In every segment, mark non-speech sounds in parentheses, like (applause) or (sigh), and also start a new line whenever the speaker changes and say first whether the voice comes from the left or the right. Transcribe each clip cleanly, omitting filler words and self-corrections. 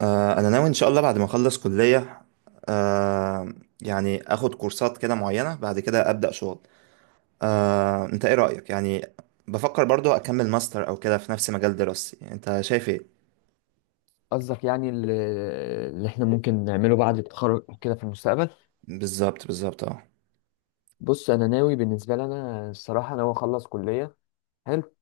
right: انا ناوي ان شاء الله بعد ما اخلص كلية. آه، يعني اخد كورسات كده معينة بعد كده ابدأ شغل. انت ايه رأيك؟ يعني بفكر برضو اكمل ماستر او كده في نفس مجال دراستي، انت شايف ايه؟
left: قصدك يعني اللي احنا ممكن نعمله بعد التخرج كده في المستقبل؟
right: بالظبط بالظبط، اه.
left: بص، انا ناوي. بالنسبه لي، انا الصراحه ناوي اخلص كليه. حلو.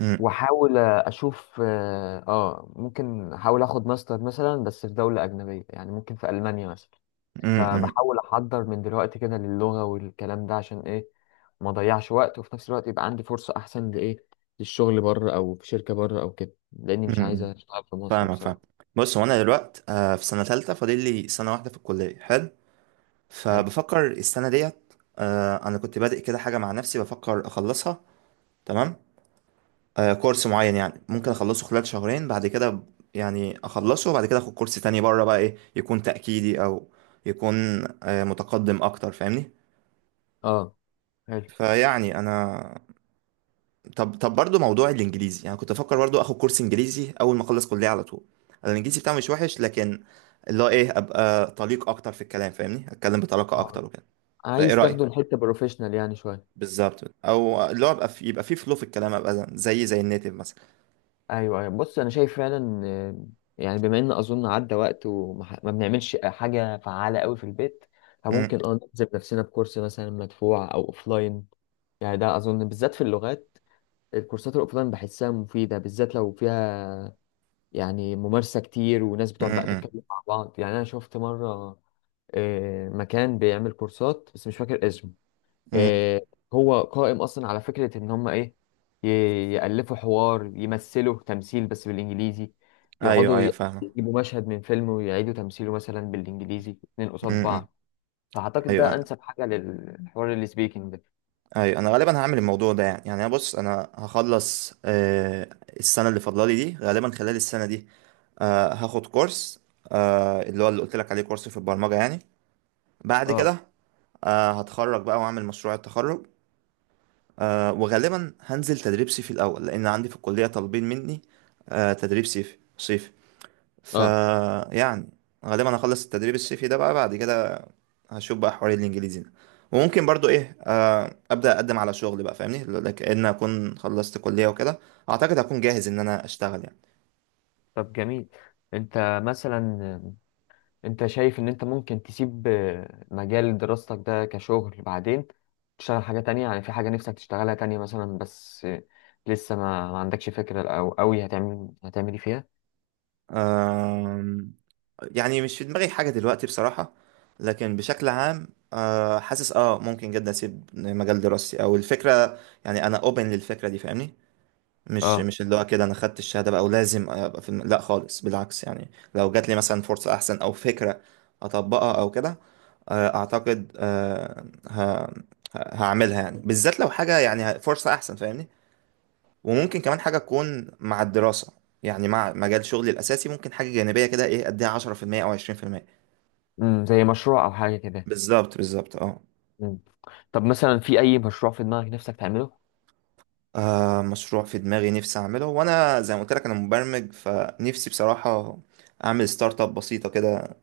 right: أمم،
left: واحاول اشوف، ممكن احاول اخد ماستر مثلا بس في دوله اجنبيه، يعني ممكن في المانيا مثلا.
right: أمم، أمم،
left: فبحاول احضر من دلوقتي كده للغه والكلام ده عشان ايه؟ ما اضيعش وقت، وفي نفس الوقت يبقى عندي فرصه احسن لايه؟ للشغل بره، او في شركه بره او كده، لاني مش عايز
right: أمم.
left: اشتغل في مصر
right: فاهمك، فاهم.
left: بصراحه.
right: بص، هو انا دلوقت في سنة تالتة، فاضل لي سنة واحدة في الكلية، حلو.
left: حلو.
right: فبفكر السنة ديت، انا كنت بادئ كده حاجة مع نفسي، بفكر اخلصها. تمام. كورس معين يعني ممكن اخلصه خلال شهرين، بعد كده يعني اخلصه، وبعد كده اخد كورس تاني بره بقى، ايه، يكون تأكيدي او يكون متقدم اكتر، فاهمني.
left: اه. حلو.
right: فيعني انا، طب طب برضو موضوع الانجليزي، يعني كنت افكر برضو اخد كورس انجليزي اول ما اخلص كلية على طول. أنا الانجليزي بتاعي مش وحش، لكن اللي هو ايه، ابقى طليق اكتر في الكلام، فاهمني، اتكلم بطلاقة
left: آه.
right: اكتر وكده. فايه
left: عايز تاخده
right: رأيك؟
left: لحته بروفيشنال يعني، شويه؟
right: بالظبط، او اللي هو ابقى في يبقى في فلو في الكلام، ابقى زي النيتيف مثلا.
left: ايوه، ايوه. بص، انا شايف فعلا، يعني بما ان اظن عدى وقت وما ما بنعملش حاجه فعاله قوي في البيت.
right: م-
left: فممكن نلزم نفسنا بكورس مثلا مدفوع او اوفلاين. يعني ده اظن بالذات في اللغات، الكورسات الاوفلاين بحسها مفيده، بالذات لو فيها يعني ممارسه كتير وناس
right: م-
left: بتقعد بقى
right: م-
left: تتكلم مع بعض. يعني انا شفت مره مكان بيعمل كورسات بس مش فاكر اسمه.
right: م.
left: آه، هو قائم اصلا على فكره ان هم ايه؟ يالفوا حوار، يمثلوا تمثيل بس بالانجليزي.
right: ايوه
left: يقعدوا
right: ايوه، فاهمة.
left: يجيبوا مشهد من فيلم ويعيدوا تمثيله مثلا بالانجليزي، اتنين قصاد
right: امم.
left: بعض. فاعتقد
right: ايوه
left: ده انسب حاجه للحوار، السبيكنج ده.
right: ايوه، انا غالبا هعمل الموضوع ده يعني، انا، بص انا هخلص، السنه اللي فاضلالي دي، غالبا خلال السنه دي هاخد كورس، اللي هو اللي قلت لك عليه، كورس في البرمجه يعني. بعد
left: اه،
right: كده هتخرج بقى واعمل مشروع التخرج. وغالبا هنزل تدريب صيفي الاول، لان عندي في الكليه طالبين مني تدريب صيفي صيفي. ف
left: اه.
right: يعني غالبا هخلص التدريب الصيفي ده بقى، بعد كده هشوف بقى حوار الانجليزي ده. وممكن برضو ايه، ابدا اقدم على شغل بقى، فاهمني، لكن اكون خلصت كليه وكده. اعتقد هكون جاهز ان انا اشتغل يعني.
left: طب جميل. انت مثلا، انت شايف ان انت ممكن تسيب مجال دراستك ده كشغل بعدين، تشتغل حاجة تانية؟ يعني في حاجة نفسك تشتغلها تانية مثلا، بس لسه ما عندكش فكرة، او قوي هتعمل ايه فيها؟
right: آم، يعني مش في دماغي حاجه دلوقتي بصراحه، لكن بشكل عام حاسس ممكن جدا اسيب مجال دراستي او الفكره، يعني انا اوبن للفكره دي، فاهمني. مش
left: اه
right: مش اللي هو كده انا خدت الشهاده بقى ولازم ابقى في لا خالص، بالعكس، يعني لو جات لي مثلا فرصه احسن او فكره اطبقها او كده، اعتقد هعملها، يعني بالذات لو حاجه يعني فرصه احسن، فاهمني. وممكن كمان حاجه تكون مع الدراسه، يعني مع مجال شغلي الاساسي ممكن حاجه جانبيه كده، ايه، اديها 10% او 20%.
left: زي مشروع او حاجة كده.
right: بالظبط بالظبط، اه.
left: امم طب مثلا، في اي مشروع في دماغك نفسك تعمله؟
right: مشروع في دماغي نفسي اعمله، وانا زي ما قلت لك انا مبرمج، فنفسي بصراحه اعمل ستارت اب بسيطه كده،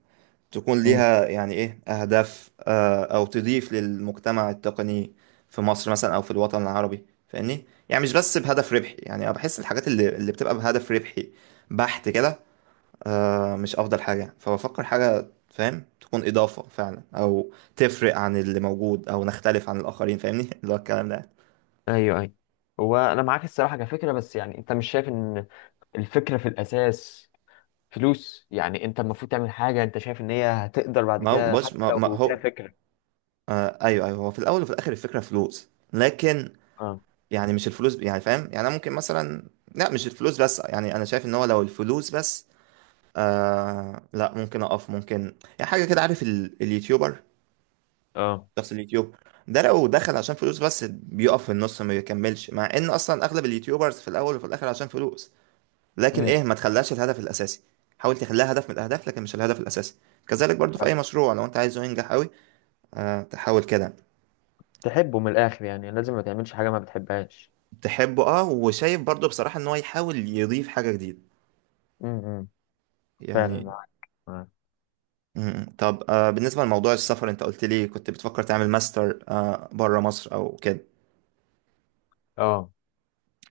right: تكون
left: امم،
right: ليها يعني ايه اهداف، او تضيف للمجتمع التقني في مصر مثلا او في الوطن العربي، فاهمني، يعني مش بس بهدف ربحي. يعني انا بحس الحاجات اللي بتبقى بهدف ربحي بحت كده، مش افضل حاجة. فبفكر حاجة، فاهم، تكون اضافة فعلا، او تفرق عن اللي موجود، او نختلف عن الاخرين، فاهمني (laughs) اللي هو الكلام ده.
left: ايوه، ايوه. هو انا معاك الصراحة كفكرة، بس يعني انت مش شايف ان الفكرة في الاساس فلوس؟ يعني انت المفروض تعمل حاجة انت شايف ان هي هتقدر بعد
right: ما هو
left: كده،
right: بص،
left: حتى
right: ما
left: لو فيها
right: هو
left: فكرة.
right: ايوه ايوه، هو في الاول وفي الاخر الفكرة فلوس، لكن
left: اه،
right: يعني مش الفلوس، يعني فاهم، يعني انا ممكن مثلا، لا، مش الفلوس بس، يعني انا شايف ان هو لو الفلوس بس، لا، ممكن اقف، ممكن يعني حاجه كده، عارف اليوتيوبر،
left: اه.
right: شخص اليوتيوب ده لو دخل عشان فلوس بس، بيقف في النص، ما بيكملش، مع ان اصلا اغلب اليوتيوبرز في الاول وفي الاخر عشان فلوس. لكن
left: امم
right: ايه، ما تخليهاش الهدف الاساسي. حاول تخليها هدف من الاهداف، لكن مش الهدف الاساسي. كذلك برضو في اي مشروع لو انت عايزه ينجح قوي، تحاول كده
left: تحبه من الاخر، يعني لازم ما تعملش حاجه ما بتحبهاش.
right: تحبه، وشايف برضو بصراحه ان هو يحاول يضيف حاجه جديده
left: امم فعلا
right: يعني.
left: معاك، معاك.
right: مم. طب بالنسبة لموضوع السفر، انت قلت لي كنت بتفكر تعمل ماستر بره مصر او كده،
left: اه،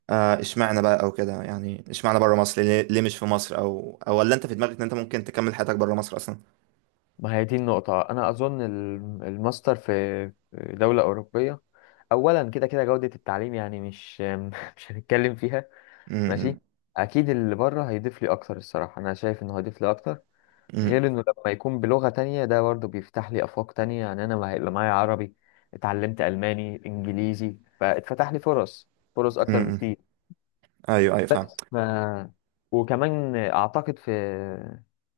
right: اشمعنى بقى او كده؟ يعني اشمعنى بره مصر، ليه مش في مصر، او ولا انت في دماغك ان انت ممكن تكمل حياتك بره مصر اصلا؟
left: ما هي دي النقطه. انا اظن الماستر في دوله اوروبيه، اولا كده كده جوده التعليم يعني مش (laughs) مش هنتكلم فيها.
right: مم.
left: ماشي. اكيد اللي بره هيضيف لي اكتر، الصراحه انا شايف انه هيضيف لي اكتر.
right: مم.
left: غير انه لما يكون بلغه تانية ده برضه بيفتح لي افاق تانية، يعني انا ما هيبقى معايا عربي. اتعلمت الماني، انجليزي، فاتفتح لي فرص اكتر
right: مم.
left: بكتير.
right: ايوه ايوه، فاهم.
left: بس وكمان اعتقد، في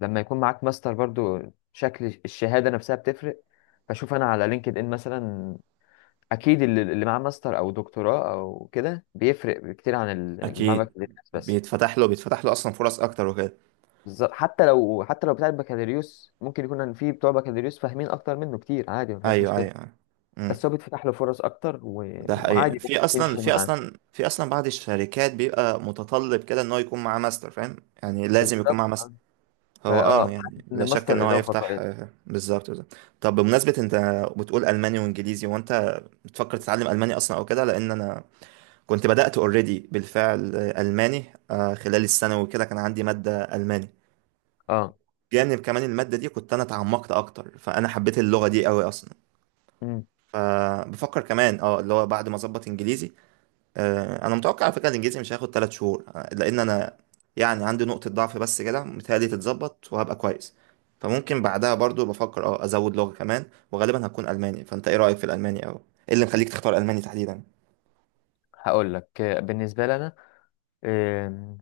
left: لما يكون معاك ماستر برضو، شكل الشهاده نفسها بتفرق. بشوف انا على لينكد ان مثلا، اكيد اللي معاه ماستر او دكتوراه او كده بيفرق كتير عن اللي معاه
right: اكيد،
left: بكالوريوس بس.
right: بيتفتح له اصلا فرص اكتر وكده.
left: بالظبط. حتى لو بتاع البكالوريوس ممكن يكون ان في بتوع بكالوريوس فاهمين اكتر منه كتير، عادي ما فيهاش
right: ايوه ايوه،
left: مشكله.
right: أيوة. مم.
left: بس هو بيتفتح له فرص اكتر
right: ده حقيقي،
left: وعادي ممكن تمشي معاه.
right: في اصلا بعض الشركات بيبقى متطلب كده، ان هو يكون معاه ماستر، فاهم، يعني لازم يكون معاه
left: بالظبط.
right: ماستر. هو،
left: فاه حاسس
right: يعني
left: ان
right: لا شك ان
left: الماستر
right: هو
left: اضافه
right: يفتح،
left: كويسه.
right: بالظبط بالظبط. طب بمناسبة، انت بتقول الماني وانجليزي، وانت بتفكر تتعلم الماني اصلا او كده؟ لان انا كنت بدأت اوريدي بالفعل الماني خلال الثانوي وكده، كان عندي مادة الماني.
left: اه.
right: جانب كمان المادة دي كنت انا اتعمقت اكتر، فانا حبيت اللغة دي قوي اصلا. فبفكر كمان اللي هو بعد ما اظبط انجليزي، انا متوقع على فكره الانجليزي مش هياخد 3 شهور، لان انا يعني عندي نقطه ضعف بس كده، متهيألي تتظبط وهبقى كويس. فممكن بعدها برضو بفكر ازود لغه كمان، وغالبا هتكون الماني. فانت ايه رايك في الالماني، او ايه اللي مخليك تختار الماني تحديدا؟
left: هقول لك، بالنسبه لنا، آم،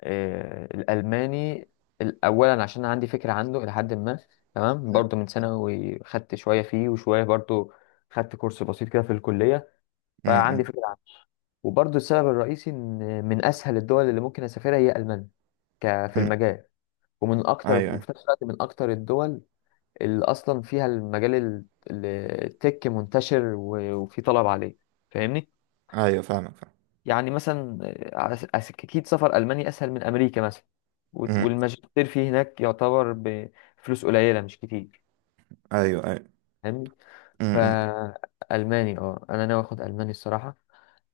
left: آه، الالماني، اولا عشان عندي فكره عنه الى حد ما، تمام.
right: م-
left: برضو من ثانوي خدت شويه فيه، وشويه برضو خدت كورس بسيط كده في الكليه، فعندي
right: م-
left: فكره عنه. وبرضو السبب الرئيسي ان من اسهل الدول اللي ممكن اسافرها هي المانيا، في
right: م.
left: المجال. ومن اكتر،
right: ايوه
left: وفي نفس الوقت من اكتر الدول اللي اصلا فيها المجال ال- التك منتشر، وفي طلب عليه، فاهمني.
right: ايوه، فاهمك، فاهم.
left: يعني مثلا اكيد سفر المانيا اسهل من امريكا مثلا،
right: م-
left: والماجستير فيه هناك يعتبر بفلوس قليله، مش كتير،
right: ايوه ايوه.
left: فاهمني.
right: م.
left: فالماني، انا ناوي اخد الماني الصراحه،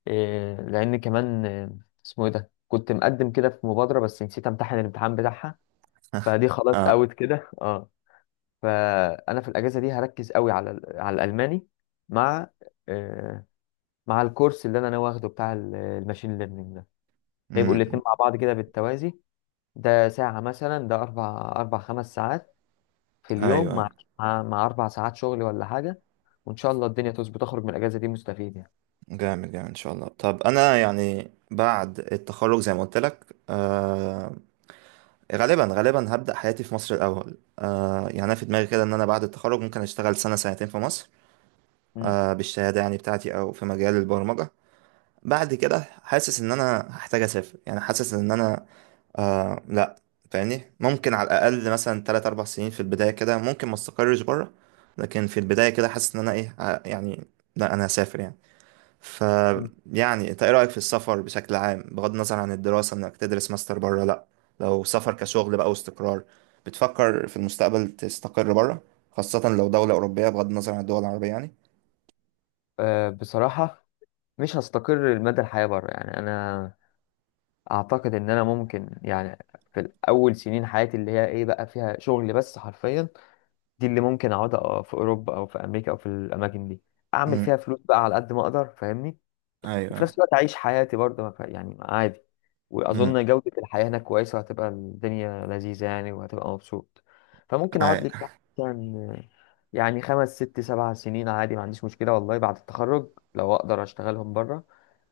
left: لان كمان، اسمه ايه ده، كنت مقدم كده في مبادره بس نسيت امتحن الامتحان بتاعها، فدي
right: (laughs)
left: خلاص
right: اه.
left: اوت كده. اه فانا في الاجازه دي هركز قوي على الالماني، مع، إيه، مع الكورس اللي انا ناوي اخده بتاع الماشين ليرنينج ده. هيبقوا
right: م.
left: الاتنين مع بعض كده بالتوازي، ده ساعة مثلا، ده أربع خمس ساعات في
right: ايوه
left: اليوم، مع
right: ايوه،
left: مع, مع أربع ساعات شغل ولا حاجة. وإن شاء الله الدنيا تظبط، أخرج من الأجازة دي مستفيد يعني.
right: جامد جامد ان شاء الله. طب انا يعني بعد التخرج زي ما قلت لك، غالبا هبدأ حياتي في مصر الأول. يعني أنا في دماغي كده، إن أنا بعد التخرج ممكن أشتغل سنة سنتين في مصر
left: مم.
right: بالشهادة يعني بتاعتي، أو في مجال البرمجة. بعد كده حاسس إن أنا هحتاج أسافر، يعني حاسس إن أنا آه لأ فاهمني، ممكن على الأقل مثلا 3 4 سنين في البداية كده، ممكن ما استقرش بره، لكن في البداية كده حاسس إن أنا إيه، يعني لأ، أنا هسافر يعني. ف
left: مم.
right: يعني انت ايه رأيك في السفر بشكل عام، بغض النظر عن الدراسة انك تدرس ماستر بره؟ لا، لو سفر كشغل بقى واستقرار، بتفكر في المستقبل تستقر بره؟ خاصة لو دولة أوروبية، بغض النظر عن الدول العربية يعني.
left: أه، بصراحة مش هستقر لمدى الحياة بره، يعني أنا أعتقد إن أنا ممكن، يعني في الأول سنين حياتي اللي هي بقى فيها شغل بس حرفيا، دي اللي ممكن أقعد في أوروبا أو في أمريكا أو في الأماكن دي، أعمل فيها
right: امم.
left: فلوس بقى على قد ما أقدر، فاهمني.
right: ايوه
left: وفي نفس
right: ايوه.
left: الوقت أعيش حياتي برضه، ما ف- يعني عادي.
right: امم.
left: وأظن جودة الحياة هناك كويسة، وهتبقى الدنيا لذيذة يعني، وهتبقى مبسوط. فممكن أقعد لي
right: ايوه
left: بتاع مثلا يعني خمس، ست، سبع سنين، عادي ما عنديش مشكلة والله، بعد التخرج لو أقدر أشتغلهم بره،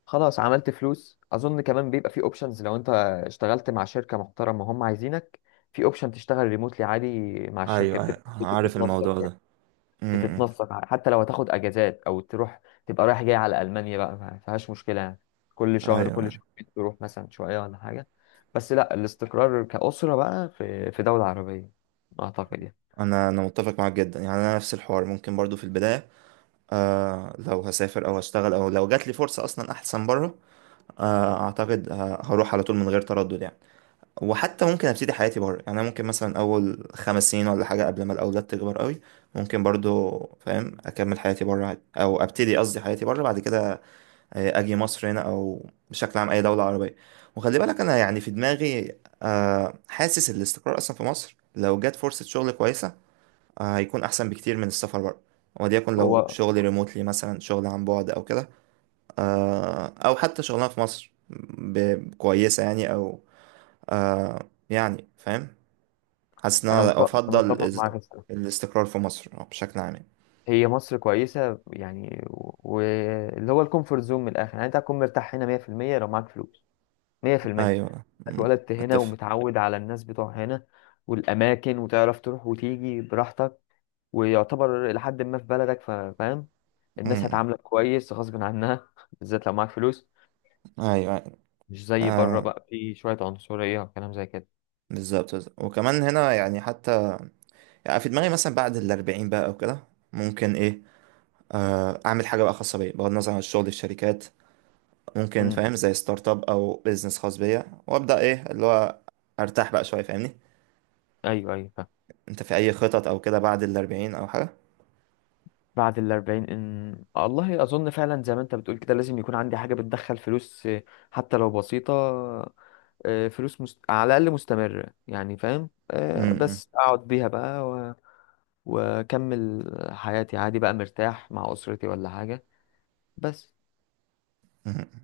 left: خلاص عملت فلوس. اظن كمان بيبقى في اوبشنز، لو انت اشتغلت مع شركه محترمه هم عايزينك، في اوبشن تشتغل ريموتلي عادي، مع الشركه
right: ايوه. ايوه
left: بتبقى
right: عارف
left: بتتنسق.
right: الموضوع ده. امم.
left: بتتنسق، حتى لو هتاخد اجازات او تروح، تبقى رايح جاي على المانيا بقى، ما فيهاش مشكله يعني. كل
right: ايوه،
left: شهر، كل
right: أيوة.
left: شهرين تروح مثلا شويه ولا حاجه. بس لا، الاستقرار كاسره بقى في دوله عربيه اعتقد يعني.
right: انا متفق معاك جدا، يعني انا نفس الحوار. ممكن برضو في البداية لو هسافر او هشتغل، او لو جات لي فرصة اصلا احسن بره، اعتقد هروح على طول من غير تردد يعني. وحتى ممكن ابتدي حياتي بره، يعني انا ممكن مثلا اول 5 سنين ولا حاجه، قبل ما الاولاد تكبر قوي ممكن برضو، فاهم، اكمل حياتي بره عادي، او ابتدي، قصدي، حياتي بره. بعد كده اجي مصر هنا، او بشكل عام اي دوله عربيه. وخلي بالك انا، يعني في دماغي حاسس الاستقرار اصلا في مصر، لو جت فرصه شغل كويسه هيكون احسن بكتير من السفر بره. وليكن لو
left: هو
right: شغل ريموتلي مثلا، شغل عن بعد او كده، او حتى شغلانه في مصر كويسه يعني، او آه، يعني فاهم، حاسس ان
left: انا مت-
right: انا
left: أنا
right: افضل
left: متفق معاك الصراحه.
right: الاستقرار في مصر، بشكل عام.
left: هي مصر كويسه يعني، واللي هو الكومفورت زون من الاخر، يعني انت هتكون مرتاح هنا 100%، لو معاك فلوس 100%.
right: ايوه. أمم.
left: اتولدت هنا
right: اتفق.
left: ومتعود على الناس بتوع هنا، والاماكن، وتعرف تروح وتيجي براحتك، ويعتبر لحد ما في بلدك، فاهم. الناس
right: أمم.
left: هتعاملك كويس غصب عنها (laughs) بالذات لو معاك فلوس،
right: ايوه، أيوة.
left: مش زي بره
right: آه،
left: بقى، في شوية عنصرية وكلام زي كده.
right: بالظبط بالظبط. وكمان هنا يعني، حتى يعني في دماغي مثلا بعد الأربعين بقى او كده، ممكن ايه، اعمل حاجه بقى خاصه بيا، بغض النظر عن الشغل، الشركات، ممكن
left: امم.
right: فاهم، زي ستارت اب او بيزنس خاص بيا، وابدا ايه اللي هو ارتاح بقى شويه، فاهمني.
left: ايوه، ايوه. فاهم.
right: انت في اي خطط او كده بعد الأربعين او حاجه؟
left: بعد الأربعين، إن... آه، والله أظن فعلا زي ما أنت بتقول كده، لازم يكون عندي حاجة بتدخل فلوس، حتى لو بسيطة، فلوس على الأقل مستمرة يعني، فاهم،
right: أمم،
left: بس أقعد بيها بقى وأكمل حياتي عادي بقى، مرتاح مع أسرتي ولا حاجة، بس.
right: أمم.